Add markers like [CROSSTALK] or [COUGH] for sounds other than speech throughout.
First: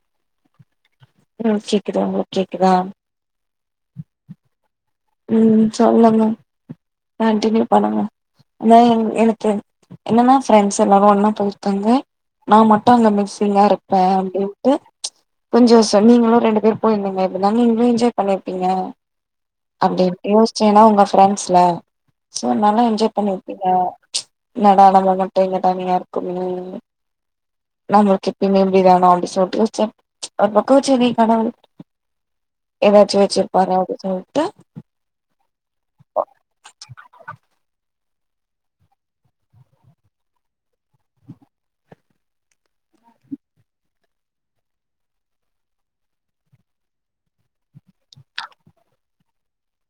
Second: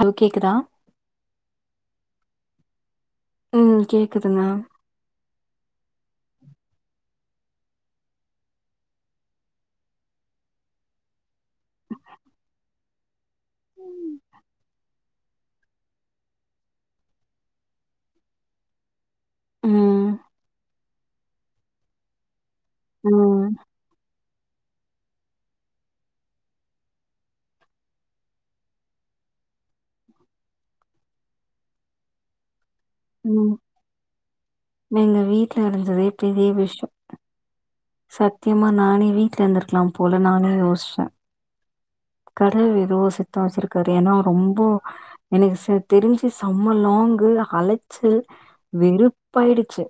Hello கேக்குதா ம் கேக்குது உங்களுக் கேக்குதா ம் கேக்குதுங்க ம் ம் சொல்லுங்க கன்டினியூ பண்ணுங்க அதா எங் எனக்கு என்னன்னா ஃப்ரெண்ட்ஸ் எல்லாரு ஒன்னா போய்ர்க்காங்க நா மட்டு அங்க மிக்ஸிங்கா இருப்பே அப்டின்ட்டு ப்ச் கொஞ்சோ சன்னிங்லா ரெண்டு பேர் போயிருந்தீங்க இப்ப நாங்ளு நீங்ளு என்ஜாய் பண்ணிருப்பீங்க அப்டி ம் இப்டி யோச்சேனா உங்க ஃப்ரெண்ஸ்ல சோ நல்லா என்ஜாய் ம் பண்ணிருப்பீங்க என்னாட நம்ப மட்டு இங்க தனியா இருக்கோமே நம்மளுக்கு எப்பேயுமே இப்டிதானா அப்டி சொல்ட்டு யோச்ச ப்ச் ஒரு பக்கோ சேரி கடவுள் எதாச்சு ம் வச்சிர்பாரா அப்டி சொல்ட்டு எங்க வீட்ல இருந்ததே பெரிய விஷ்யோ சத்தியமா நானே வீட்ல இர்ந்திருக்லா போல நானே யோச் கடவுள் எதோ சித்தோ வச்சிருக்காரு ஏனா ரொம்போ எனக்கு ச தெரிஞ்சி சம்மலோ ங்கு அலைச்சல் வெறுப்பாயிடுச்சு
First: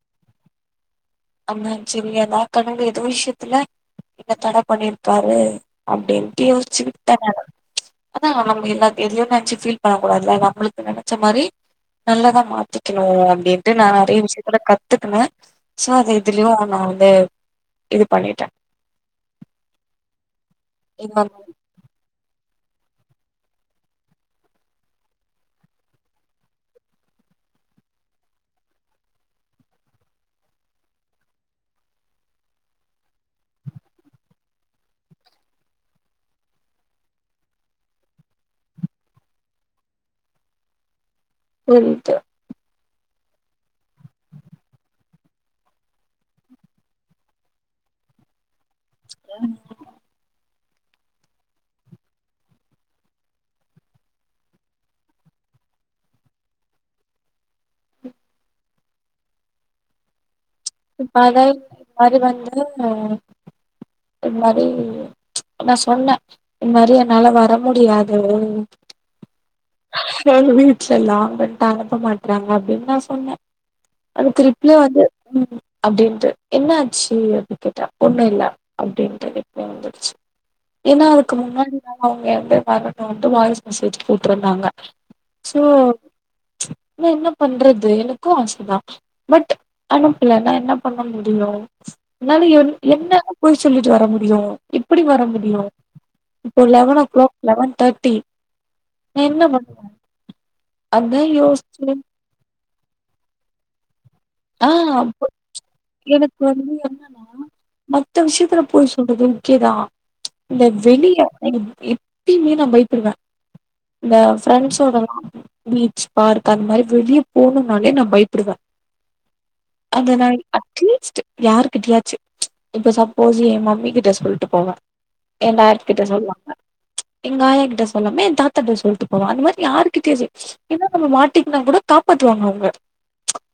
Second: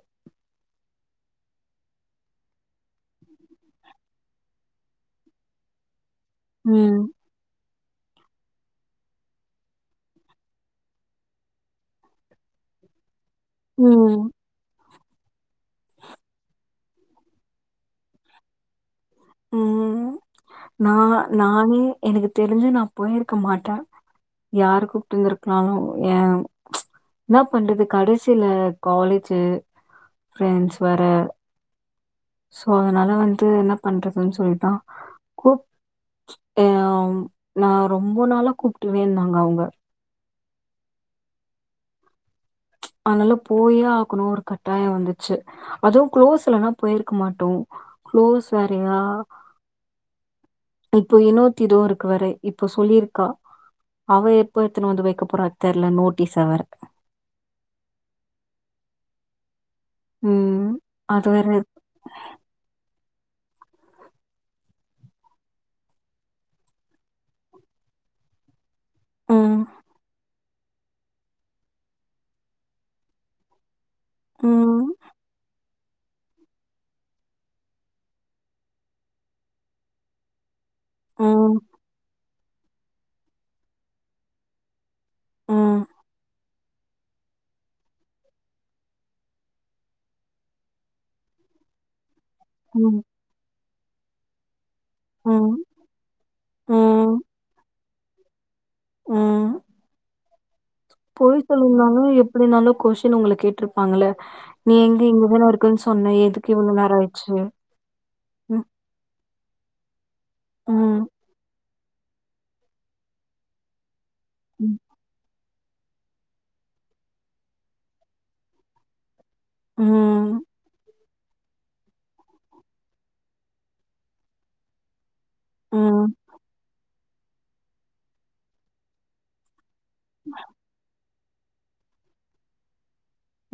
ஆமா செரி அதா கடவுள் எதோ விஷ்யத்துல இங்க தட பண்ணிர்க்காரு அப்டின் யோச்சி ம் விட்ட நானு அதா நம்ப எல்லாத் எதையோ நெனச்சி ஃபீல் பண்ண கூடாது அது நம்மளுக்கு நெனச்ச மாரி நல்லதா மாத்திக்குனு அப்டின்ட்டு நா நெறைய ம் விஷியத்துல கத்துக்கினே சோ அது இதுலியு நா வந்து இது பண்ணிட்டே ம் நா இந்த நானே எனக்கு தெரிஞ்சி நான் போயிருக்க மாட்டே யாரு கூப்ட்டு இந்திருக்கலாலு ஏ ப்ச் என்ன பண்றது கடசியில காலேஜு ஃப்ரெண்ட்ஸ் வேற சோ அதனால வந்து என்ன பண்றதுன் சொல்ட்டா கூப் ஆ நா ரொம்போ நாளா கூப்ட்டுருவேந்தாங்க அவுங்க போய்ட்டு அதனால போயே ஆக்கனு ஒரு கட்டாயோ வந்துச்சி அதுவு க்ளோஸ்லனா போய்ருக்க மாட்டோ க்ளோஸ் வேறையா ம். இப்போ இன்னோத்திதோ இருக்குவாரு இப்போ சொல்லியிருக்கா அவ எப்ப எத்துன்னு வந்து வக்க போறா தெர்ல நோட்டீஸ வேற ம் ம் இப்ப அது வேற அதாது இருக்கு. அது வந்து இந் மாரி நா சொன்னே இந் மாரி என்னால வர முடியாது ம். எங்க வீட்லல்லா [UNINTELLIGIBLE] அனுப்ப மாட்டறாங்க அப்டின் நா சொன்னே அது திருப்பியு ம். வந்து ம் அப்டின்ட்டு என்ன ஆச்சு அப்டி கேட்டா ஒண்ணு இல்ல அப்டின் [UNINTELLIGIBLE] ஏன்னா அதுக்கு ம். முன்னாடி நா அவுங்க வந்து வரனுன்ட்டு வந்து வாய்ஸ் மெசேஜ் போட்ருந்தாங்க சோ ம். நா என்ன பண்றது எனக்கு ஆசதா பட் அனுப்பல நா என்ன பண்ண முடியு அதுனால என் ம். என்னனு பொய் சொல்லிட்டு வர முடியு எப்பிடி வர ம். முடியு இப்போ லவன் ஓ ம். க்ளாக் லவன் தர்ட்டி நா என்ன ம். பண்ணுவே அதா பொய் யோசிச்சு சொல்லிருந்தாலு எப்டினாலு கொஷின் ஒங்கள கேட்ருப்பாங்கள ஆ நீ எங்க அப்ப இங்கதான இருக்கன் சொன்ன எனக்கு எதுக்கு வந்து இவ்ளோ நேரோ என்னன்னா ஆய்ச்சு மத்த விஷயத்துல பொய் சொல்றது ஓகேதா இந்த ம், வெளிய வெ எப்பயுமே நா பயப்புடுவே இந்த ம், ஃப்ரண்சோடலா பீச் பார்க் அந்த மாரி வெளிய போணுனாலே நா பயப்புடுவே அது நாய் ம், அட்லீஸ்ட்டு யாருகிட்டயாச்சு இப்ப சப்போஸ் எ மம்மி கிட்ட சொல்ட்டு போவே எ டாட் கிட்ட ம், சொல்லாம எங்க ஆயா கிட்ட சொல்லாம எ தாத்தாட்ட சொல்ட்டு போவே அந்த மாரி யாரு கிட்டயு சே ஏன்னா நம்ம மாட்டிகின்னா கூட காப்பாத்துவாங்க அவுங்க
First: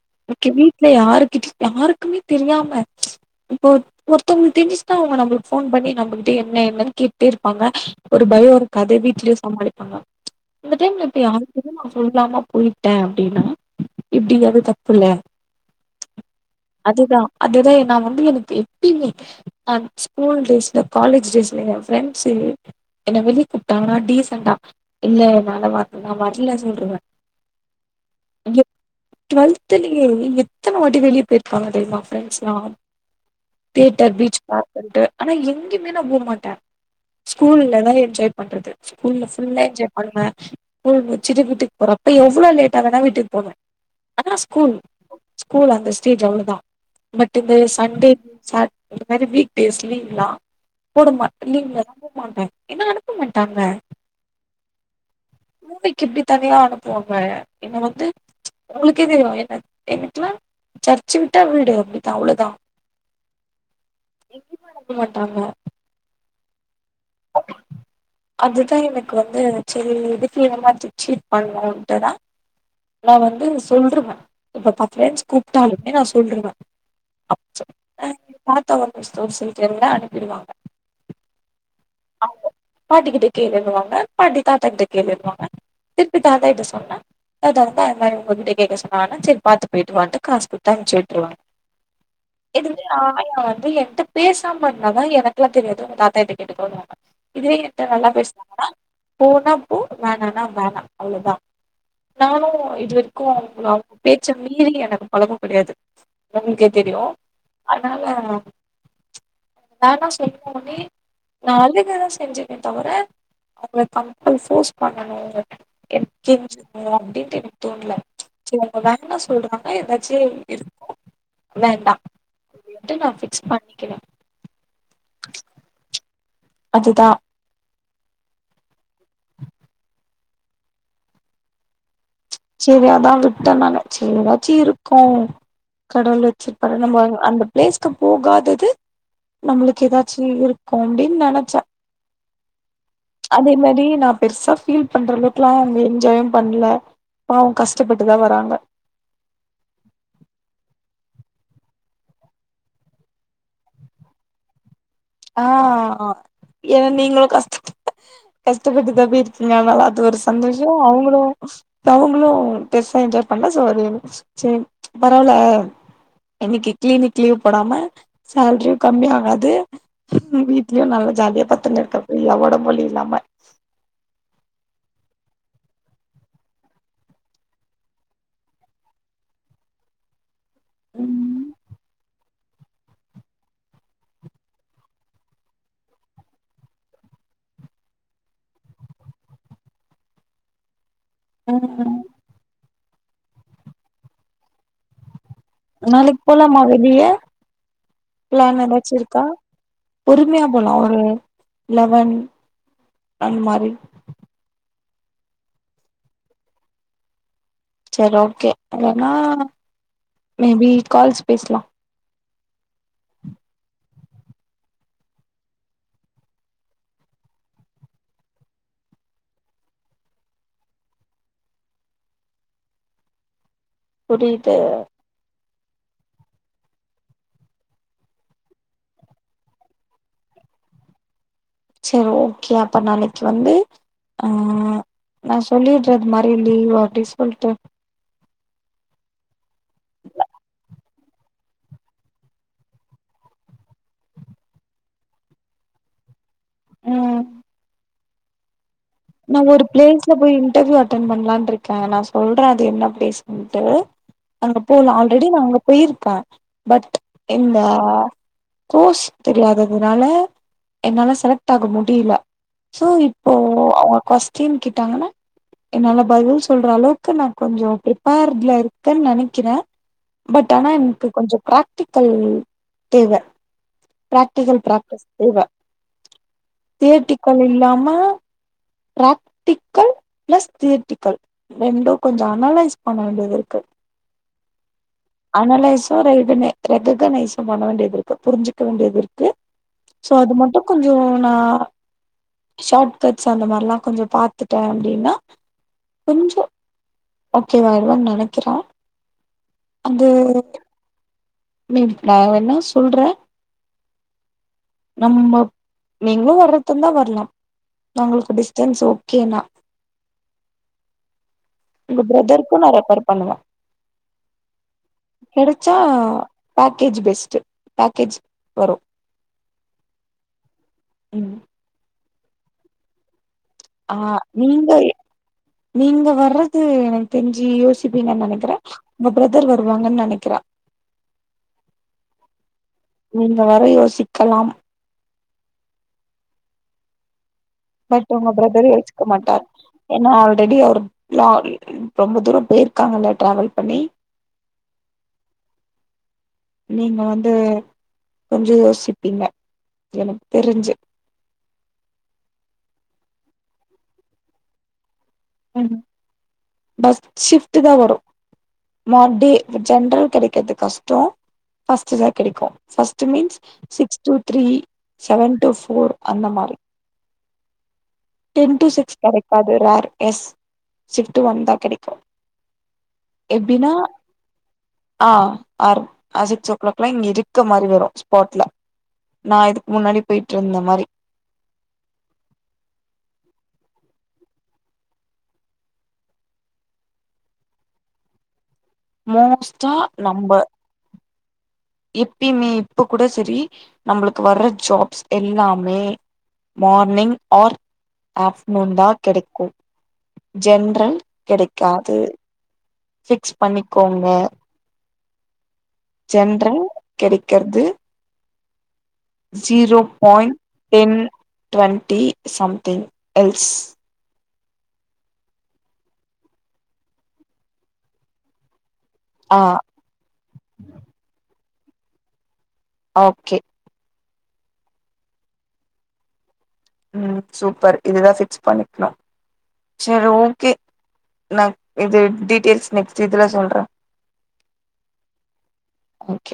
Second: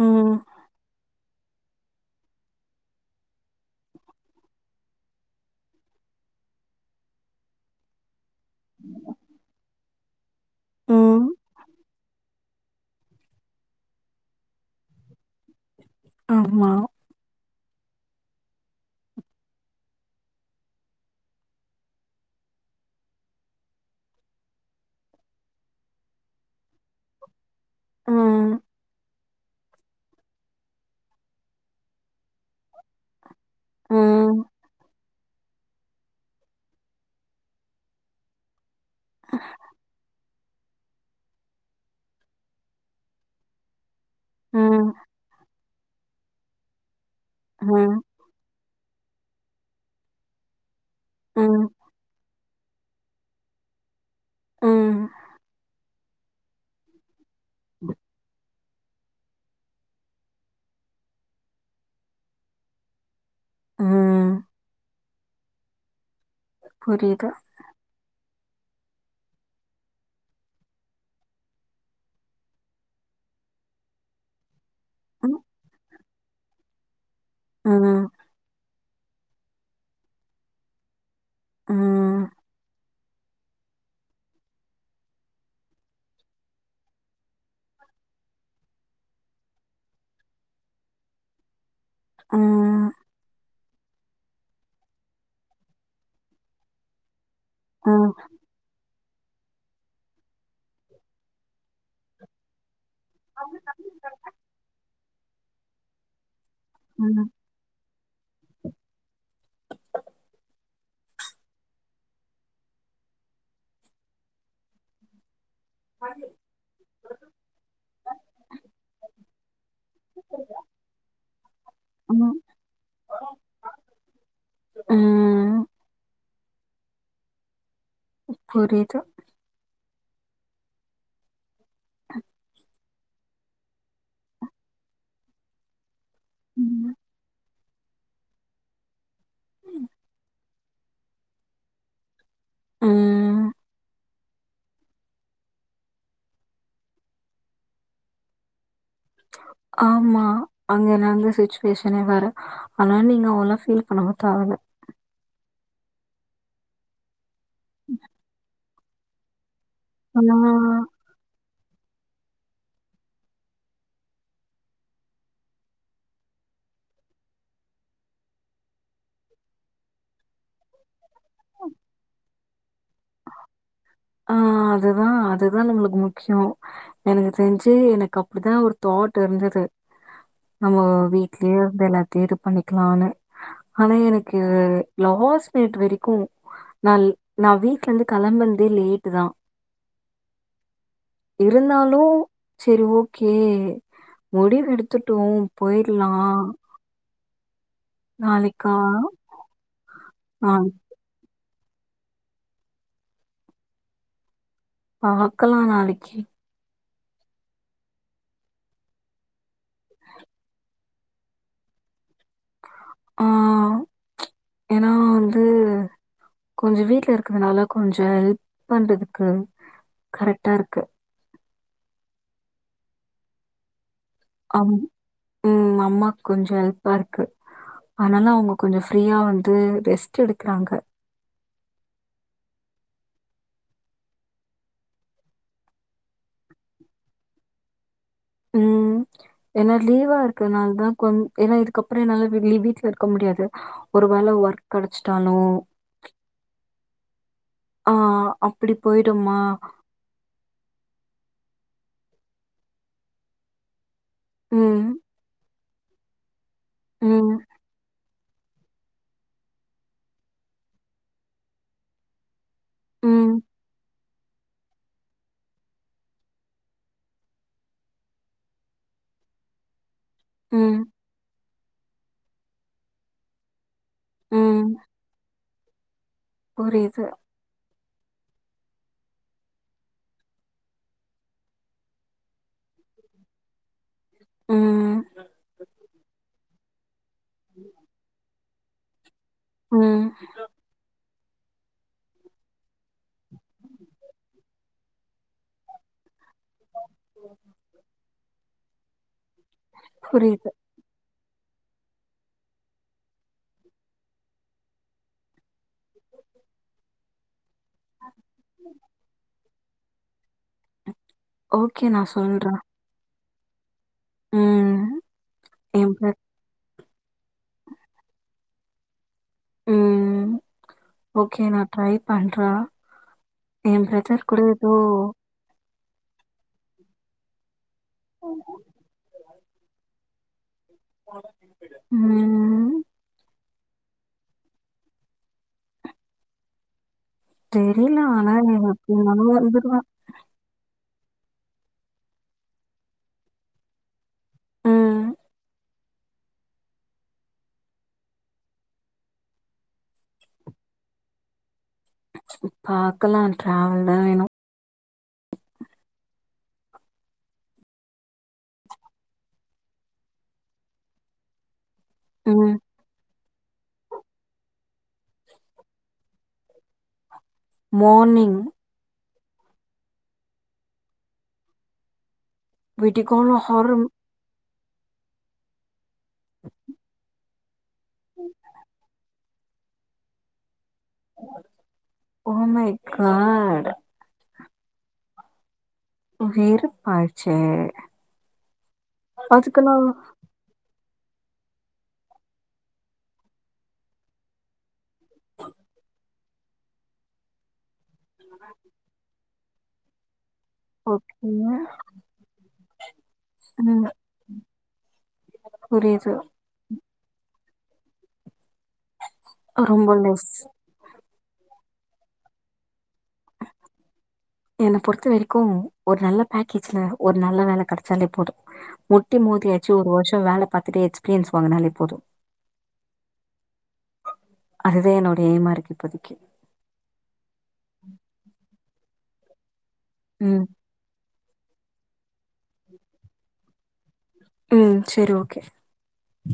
ம் கே வீட்ல யாருக்கிட்ட யாருக்குமே தெரியாம இப்ப ஒருத் ஒருத்தவுங்களுக்கு தெருஞ்சுச்சுனா அவுங்க நம்ம ஃபோன் பண்ணி நம்மகிட்ட என்ன என்னனு கேட்டே இருப்பாங்க ஒரு பயோ இருக்கு அதே வீட்லயே சமாளிப்பாங்க இந்த டைம்ல இப்ப ம். யாருகிட்டயு நா சொல்லாம போய்ட்டே அப்டின்னா எப்டி அது தப்புல ஆமா அதுதா நா வந்து எனக்கு எப்பயுமே அ ஸ்கூல் டேஸ்ல காலேஜ் டேஸ்ல எ ஃப்ரெண்ட்ஸு [UNINTELLIGIBLE] என வெளிய கூப்ட்டாங்கனா டீசண்டா இல்ல என்னால வர் நா வர்ல சொல்றுவே ஆ டுவல்துலயே எத்தன வாட்டி வெளிய போய்ருக்காங்க தெரிமா ஃப்ரண்ஸ்லா தேட்டர் பீச் ம், பார்க்குன்டு ஆனா எங்கயுமே நா போகமாட்டே ஸ்கூல்ல தா என்ஜாய் பண்றது ஸ்கூல்ல ஃபுல்லா என்ஜாய் பண்ணுவே ஸ்கூல் முச்சுட்டு வீட்டுக்கு போறப்ப எவளோ லேட்டா வேனா வீட்டுக்கு போவே அதா ஸ்கூல் ம், ஸ்கூல் அந்த ஸ்டேஜ் அவ்ளோதா பட் இந்த ம், சண்டே சாட் இந்த மாரி வீக் டேஸ் லீவ்லா போட மாட் ம், லீவ்லலா போமாட்டே ஏனா அனுப்ப மாட்டாங்க ஆ மும்பைக்கு எப்டி தனியா அனுப்புவாங்க என்ன வந்து ஒங்களுக்கே தெரியு என்ன எங்கிட்லா சர்ச்சு விட்டா வீடு அப்டிதா அவ்ளோதா ம் விட மாட்டாங்க புரிது அதுதா எனக்கு வந்து சரி எதுக்கு ஏமாத்தி சீட் பண்ணுட்டுதா நா வந்து சொல்றுவே இப்ப பத் பிரண்ட்ஸ் ம், கூப்ட்டாலுமே நா சொல்றுவே [INAUDIBLE] ம், ம், [UNINTELLIGIBLE] இருந்தா அனுப்பிடுவாங்க ஆ பாட்டிக்கிட்ட கேளுனுவாங்க பாட்டி தாத்தா கிட்ட கேளுன்வாங்க திருப்பி தாத்தா கிட்ட சொன்னா தாத்தா வந்து என்ன இவுங்ககிட்டே கேக்க சொல்வாங்க செரி பாத்து போய்ட்டு வான்ட்டு காசு குத் அம்ச்சு விட்ருவாங்க [UNINTELLIGIBLE] ம். ஏங்கிட்ட பேசாம இர்ந்நா தா எனக்குல்லா தெரியாது உ தாத்தாகிட்ட கேட்டுக்கோனு வாங்க இதே எ [INAUDIBLE] கிட்ட நல்லா ம், பேசுநாங்கனா போனா போ வேணனா வேணா அவ்ளோதா நானு இதுவரி க்கு அவுங்க பேச்ச மீறி எனக்கு பழகோ கெடயாது உங்களுக்கே தெரியு ம். அ தனால நா இன்னா [INAUDIBLE] செஞ்சனே தவிர அவுங்க கம்பல் போஸ் பண்ணணு கெஞ்சி கேக்ணு அப்டின்ட்டு எனக்கு தோணல செரி அவுங்க வேனா சொல்றாங்க னா எதாச்சி இருக்கு வேண்டா [INAUDIBLE] நா ஃபிக்ஸ் பண்ணிக்கிறே ம் அதுதா ம் புரிது செரி அதா விட்டோ நாங்க சே எதாச்சி இருக்கோ கடவுள் வெச்சுர்பாரு ம். நம்ப அந்த பிளேஸ்கு போகாதது நம்பளுக்கு எதாச்சி இருக்கு அப்டின் நெனச்ச ம். அதே மாரி நா பெருசா ஃபீல் பண்றளவுக்ல்லா அவுங்க என்ஜாயு பண்ல பாவோ கஸ்டபட்டுதா வராங்க ஆமா அங்க நந்த சிச்சுவேஷனே வேற ஆனா நீங்க அவ்ளோ ஃபீல் பண்ணவு தேவல ஆ ஏ நீங்ளு கஸ் ம் ட்டப்பட்டு தா போய் இருக்கீங்க அத்னால அது ஒரு சந்தோஷோ அவுங்களு ப்ப அவுங்களு பெருசா என்ஜாய் பண்ண சோ அது எனக் செரி பரவல இன்னிக்கி க்ளீனிக் லீவ் போடாம சேல்ரியு கம்மினாங்க அது வீட்ல்யு நல்லா ஜாலியா பத்துன் ருக்க ஃப்ரீயா ஒடம்பு வலி இல்லாம அதுதா அதுதா நம்ப்ளுக்கு முக்யோ எனக்கு தெர்ஞ்சி எனக்கு அப்டித்தா ஒரு தாட் இருந்துது நம்மோ ம் வீட்ல்யே வந்து எல்லாத்தியு இது பண்ணிக்கலானு ஆனா எனக்கு லாஸ் மினிட் வெரிக்கு நா நா வீ ட்லந்து கெளம்பன்தே லேட்டு தா இருந்தாலு ம் செரி ஓகே முடிவு எடுத்துட்டோ நாளைக் போலாமா வெளிய ப்ளான் நாளைக்கா எதாச்சு இருக்கா பொறுமையா போலா நாளைக்கு ஒரு லெவன் அந் மாரி பாக்கலா நாளிக்கி செர் ஓகே இல்லன்னா மேபி கால்ஸ் பேஸ்லா ஆ ஏனா வந்து கொஞ்சு வீட்ல இருக்கிறனால கொஞ்சோ ஹெல்ப் பண்றதுக்கு கரெக்டாருக்கு புரிது அம் ம் அம்மாக் கொஞ்சோ எல்ப்பாருக்கு அத்னால அவுங்க கொஞ்சோ ஃப்ரீயா வந்து ரெஸ்ட் எடுக்குறாங்க செர் ஓகே அப்ப நாளைக்கி வந்து ஆ நா சொல்லிட்றத் மாறி லீவு அப்டி சொல்ட்டு ம் ஏன்னா லீவா இருக்கனால்தா கொஞ் ஏன்னா இதுக்கப்றோ என்னால [UNINTELLIGIBLE] வீட்ல இருக்க முடியாது ஒரு வேல ஒர்க் கடச்சிட்டாலு ம் ஆ ஆ நா ஒரு ப்ளேஸ்ல போயி இன்ர்வியூ அட்டன் பண்லான்ருக்கே நா சொல்ற அது என்ன அப்டி சொல்ட்டு அங்க ம், போலா ஆல்ரெடி நா அங்க போயிருக்க பட் ம், இந்த கோர்ஸ் தெரியாததுனால என்னால செலக்ட் ஆக முடில சோ இப்போ ம், அவுங்க கொஸ்டின் கிட்டாங்கன்னா என்னால பதில் சொல்ற அளவுக்கு நா கொஞ்சோ ப்ரிப்பேர்ட்ல இருக்கென்னு நெனைக்கிறே பட் ஆனா ம், எனக்கு கொஞ்சோ ப்ராக்டிக்கல் தேவ ப்ராக்டிகல் ம். பிராக்டிஸ் தேவ புரியுது. தியேட்டிக்கல் இல்லாம ப்ராக்டிக்கல் ப்ளஸ் தியரிட்டிக்கல் ரெண்டு கொஞ்சோ அனலைஸ் பண்ண வேண்டியது இருக்கு ம் ம் அனலய்சு ரெயிடுமே ரெககனைய்ட்டு பண்ண வேண்டியது இருக்கு புரிஞ்சுக்க வேண்டியது இருக் கு ம். சோ அது மட்டு கொஞ்சோ நா ஷார்ட் கட்ஸ் அந்த மாரில்லா கொஞ்சோ பாத்துட்டே அப்டீன்னா கொஞ்சோ ஓகே வாய்டுவேனு நெனக்கிறே அது புரியுது. மே நா வேண்ணா சொல்றே நம்ம நீங்களு வர்றதுனா வர்லா உங்களுக்கு டிஸ்டன்ஸ் ஓகேனா ஓகே உங்க நான் சொல்றேன். பிரதருக்கு நா ரெஃபர் பண்ணுவே ம். கெடச்சா என் ப்ர பேக்கேஜ் பெஸ்ட்டு பேக்கேஜ் வரு ம் ம் ஓகே நா ட்ரை பண்ற ஏ ஆ ஃப்ரதர் கூட நீங்க எதோ நீங்க வர்றது எனக்கு தெரிஞ்சு யோசிப்பீங்கன்னு நெனக்கிற உங்க ஃப்ரதர் வருவாங்கன்னு நெனக்கிறே ம் ம் நீங்க வர யோசிக்கலாம் தெரில பட் உங்க ஆனா ஃப்ரதர் யோசிக்க எப்டினாலு மாட்டார் வந்துருவே ஏன்னா ஆல்ரெடி அவரு [UNINTELLIGIBLE] ரொம்ப தூரோ போயிருக்காங்கல்ல ட்ராவல் பண்ணி ம் நீங்க வந்து கொஞ்சொ யோசிப்பீங்க எனக்கு தெருஞ்சு பாக்கலா ட்ராவெல் தா வேணு ம் பஸ் ஷிஃப்ட் தா வரு மறுப்டி ஜென்ரல் கெடைக்கற்து கஷ்டோ பர்ஸ்ட் தா கெடைக்கு ம் first means six to three seven to four அந்த மாரி மார்னிங் டென் டூ சிக்ஸ் கெடைக்காது ரார் எஸ் ஷிபிட் ஒன் தா கெடைக்கு வீட்டிக் கோள்ளா எப்டின்னா ஹறும் ஆ அர் அ சிக்ஸ் ஓ க்ளாக்லா இங்க இருக்க மாரி வரு ஸ்பாட்ல நா இதுக்கு முன்னாடி பொயிட்ருந்த மாரி ஓ மை காட் உயிர் பாய்ச்சே மோஸ்டா நம்ப இப்பையுமே இப்ப கூட செரி நம்மளுக்கு வர்ற ஜாப்ஸ் எல்லாமே மார்னிங் ஆர் ஆஃப்டர்நூன் தா கெடைக்கு ஜென்ரல் ஓகே கெடைக்காது பிக்ஸ் ம் பண்ணிக்கோங்க புரியுது ஜென்றல் கெடைக்கற்து ஜீரோ ரொம்ப less point ten twenty something else என்ன பொறுத்த வரிக்கு ஒரு நல்ல பேக்கேஜ்ல ஒரு நல்ல வேல கடச்சாலே போது முட்டி ஆ மோதியாச்சு ஒரு வர்ஷ வேல பார்த்துட்டே எக்ஸ்பீரியன்ஸ் வாங்கனாலே போது ஓகே அதுதா என்னோடைய ஏமா இருக்கு இப்போதிைக்கு ம் சூப்பர் இதுதா பிக்ஸ் பண்ணிக்னு செரி ம். ஓகே நா இது டீடெய்ல்ஸ் நெக்ஸ்ட் இதுல சொல்ற ம் செரி ஓகே ஓகே